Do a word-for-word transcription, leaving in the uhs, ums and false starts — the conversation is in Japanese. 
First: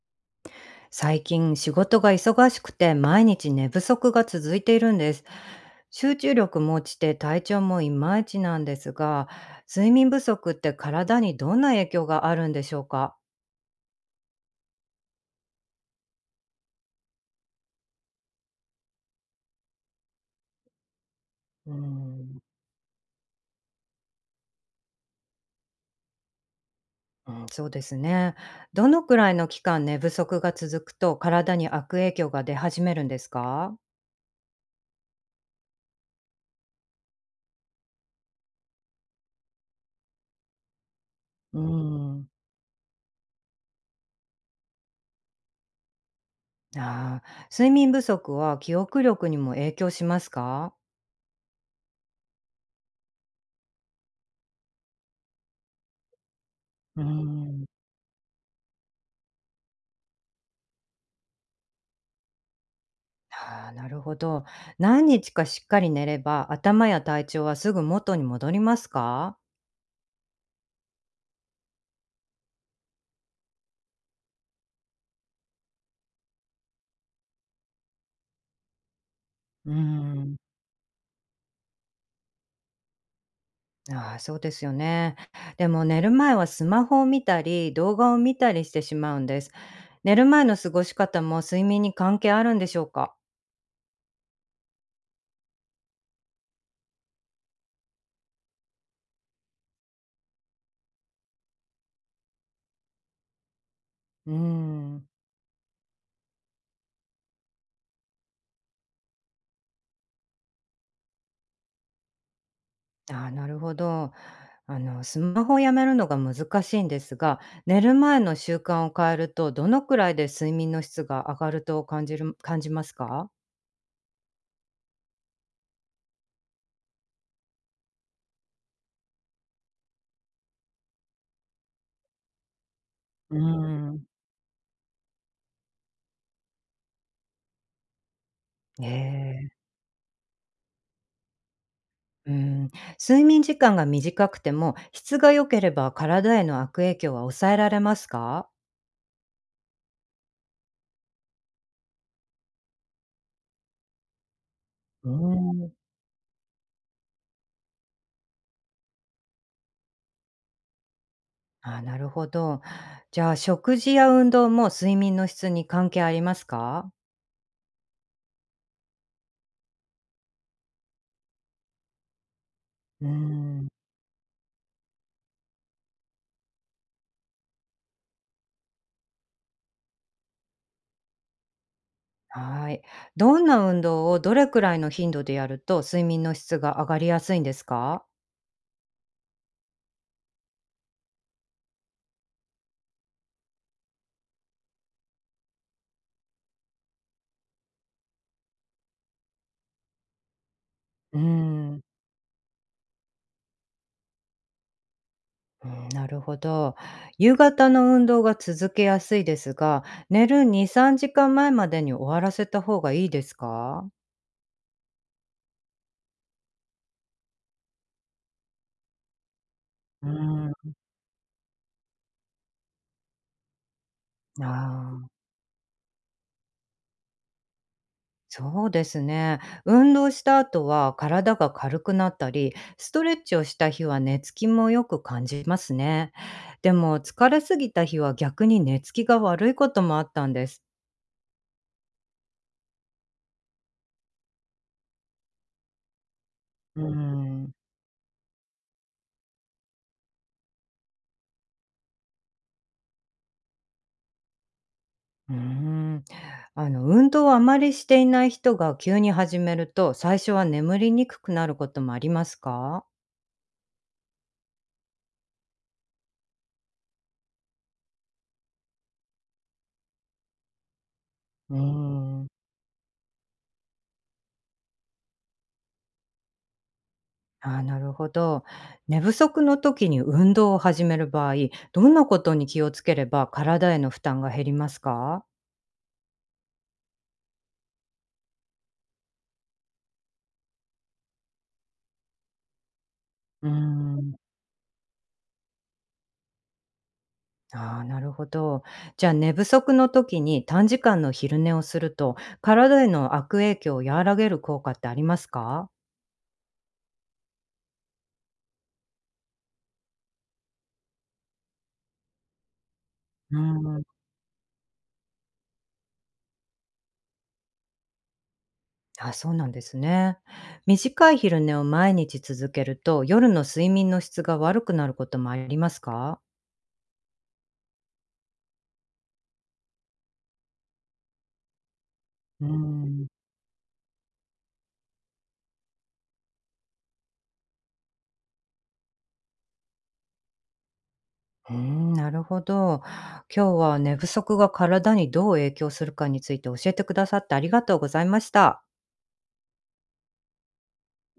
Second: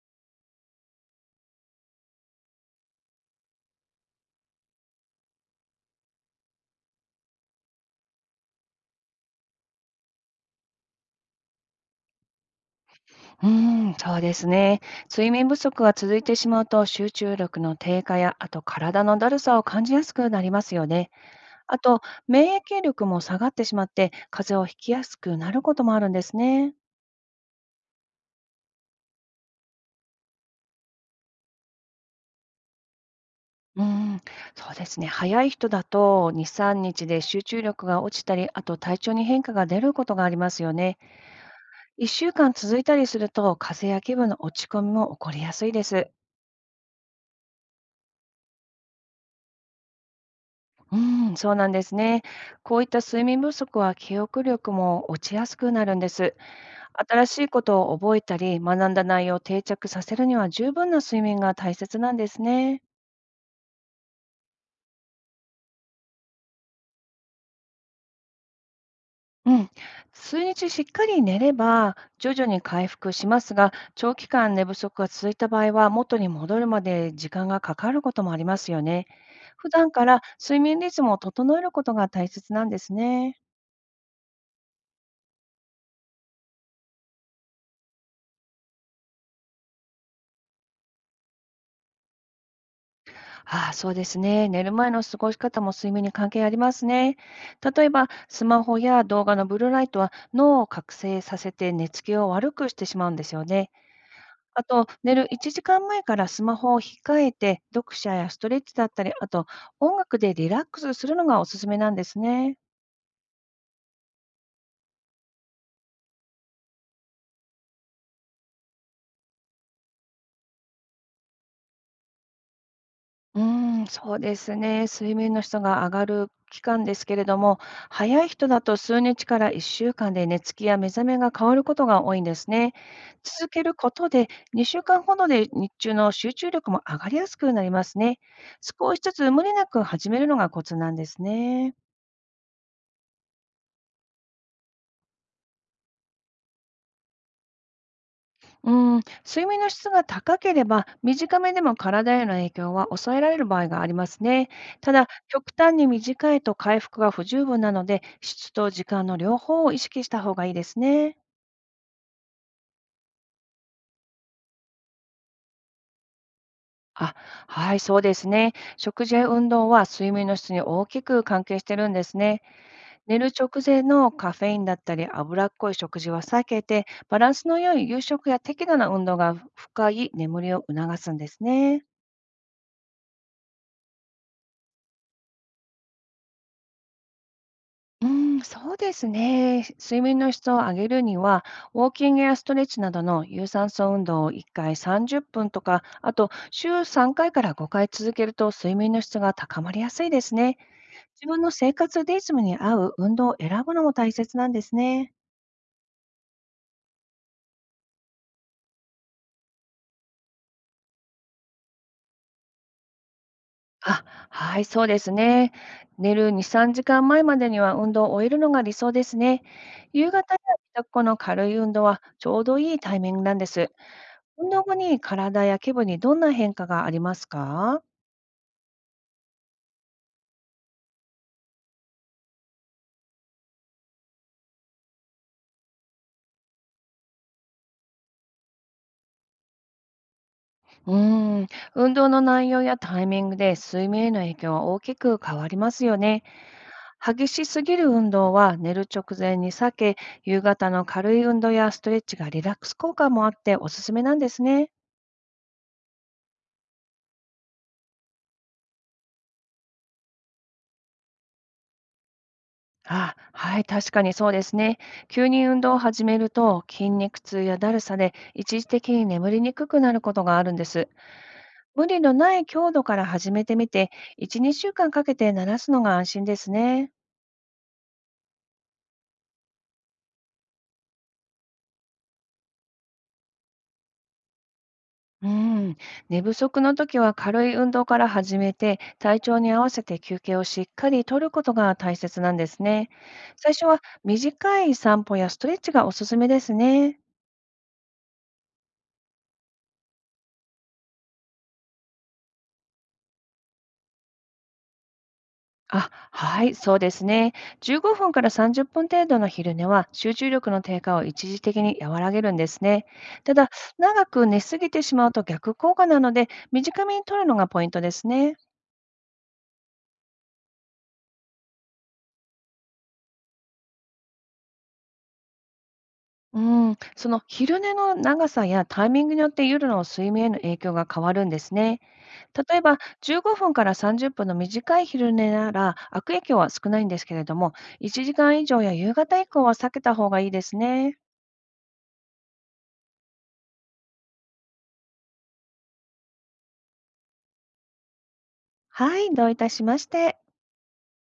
最近仕事が忙しくて毎日寝不足が続いているんです。集中力も落ちて体調もいまいちなんですが、睡眠不足って体にどんな影響があるんでしょうか？うーん、そうですね。睡眠不足が続いてしまうと集中力の低下や、あと体のだるさを感じやすくなりますよね。うーあと、ん。免疫力も下がってしまって、風邪をひきやすくなることもあるんですね。うん、そうですね。どのくらいの期間寝不足が続くと体に悪影響が出始めるんですか？うーん、そうですね。早い人だとに、みっかで集中力が落ちたり、あと体調に変化が出ることがありますよね。うー1ん。週間続いたりすると、風邪や気分の落ち込みも起こりやすいです。ああ。睡眠不足は記憶力にも影響しますか？うん、そうなんですね。こういった睡眠不足は記憶力も落ちやすくなるんです。うー新しいこん。とを覚えたり、学んだ内容を定着させるには十分な睡眠が大切なんですね。ああ、なるほど。何日かしっかり寝れば、頭や体調はすぐ元に戻りますか？うん。数日しっかり寝れば徐々に回復しますが、長期間寝不足が続いた場合は元に戻るまで時間がかかることもありますよね。普うー段からん。睡眠リズムを整えることが大切なんですね。ああ、そうですよね。でも寝る前はスマホを見たり、動画を見たりしてしまうんです。寝る前の過ごし方も睡眠に関係あるんでしょうか？ああ、そうですね。寝る前の過ごし方も睡眠に関係ありますね。例えば、スマホや動画のブルーライトは脳を覚醒させて寝つきを悪くしてしまうんですよね。うーあと、ん。寝るいちじかんまえからスマホを控えて、読者やストレッチだったり、あと音楽でリラックスするのがおすすめなんですね。ああ、なるほど。あの、スマホをやめるのが難しいんですが、寝る前の習慣を変えると、どのくらいで睡眠の質が上がると感じる感じますか？うーん、そうですね。水面の質が上がる期間ですけれども、早い人だと数日からいっしゅうかんで寝つきや目覚めが変わることが多いんですね。うー続けるこん。とで、にしゅうかんほどで日中の集中力も上がりやすくなりますね。え少しずつ無理え。なく始めるのがコツなんですね。うん、睡眠時間が短くても、質が良ければ体への悪影響は抑えられますか？うーん、睡眠の質が高ければ、短めでも体への影響は抑えられる場合がありますね。ただ、う極ーん。端に短いと回復が不十分なので、質と時間の両方を意識した方がいいですね。あ、なるほど。じゃあ、食事や運動も睡眠の質に関係ありますか？あ、はい、そうですね。食事や運動は睡眠の質に大きく関係してるんですね。うー寝る直ん、前のカフェインだったり、脂っこい食事は避けて、バランスの良い夕食や適度な運動が深い眠りを促すんですね。はい。どんな運動をどれくらいの頻度でやると、睡眠の質が上がりやすいんですうか？ーん、そうですね。睡眠の質を上げるには、ウォーキングやストレッチなどの有酸素運動をいっかいさんじゅっぷんとか、あと週3回かいからごかい続けると睡眠の質が高まりやすいですね。うー自分の生ん、活リズムに合う運動を選ぶのも大切なんですね。うん、なるほど。夕方の運動が続けやすいですが、寝るに、3時間前まえまでに終わらせた方がいいですか？あ、はい、そうですね。寝るに、3時間前まえまでには運動を終えるのが理想ですね。う夕方やーん。帰宅後の軽い運動はちょうどいいタイミングなんです。あ運動後にあ、体や気分にどんな変化がありますか？そうですね。運動した後は体が軽くなったり、ストレッチをした日は寝つきもよく感じますね。でも疲れすぎた日は逆に寝つきが悪いこともあったんです。うーん、運動の内容やタイミングで睡眠への影響は大きく変わりますよね。うー激しん、すぎる運動は寝る直前に避け、夕方の軽い運動やストレッチがリラックス効果もあっておすすめなんですね。うーん。あの、運動をあまりしていない人が急に始めると、最初は眠りにくくなることもありますか？あ、はい、確かにそうですね。急に運動を始めると筋肉痛やだるさで一時的に眠りにくくなることがあるんです。うー無理のん。ない強度から始めてみて、いち、2週間かんかけて慣らすのが安心ですね。ああ、なるほど。寝不足の時に運動を始める場合、どんなことに気をつければ体への負担が減りますか？うん、寝不足の時は軽い運動から始めて、体調に合わせて休憩をしっかりとることが大切なんですね。うー最初はん。短い散歩やストレッチがおすすめですね。ああ、なるほど。じゃあ寝不足の時に短時間の昼寝をすると、体への悪影響を和らげる効果ってありますか？あ、はい、そうですね。じゅうごふんからさんじゅっぷん程度の昼寝は集中力の低下を一時的に和らげるんですね。たうーだ、ん。長く寝すぎてしまうと逆効果なので、短めにとるのがポイントですね。あ、そうなんですね。短い昼寝を毎日続けると、夜の睡眠の質が悪くなることもありますか？うん、その昼寝の長さやタイミングによって夜の睡眠への影響が変わるんですね。うー例えば、ん。じゅうごふんからさんじゅっぷんの短い昼寝なら悪影響は少ないんですけれども、いちじかん以上や夕方以降は避けた方がいいですね。うーん、なるほど。今日は寝不足が体にどう影響するかについて教えてくださってありがとうございました。はい、どういたしまして。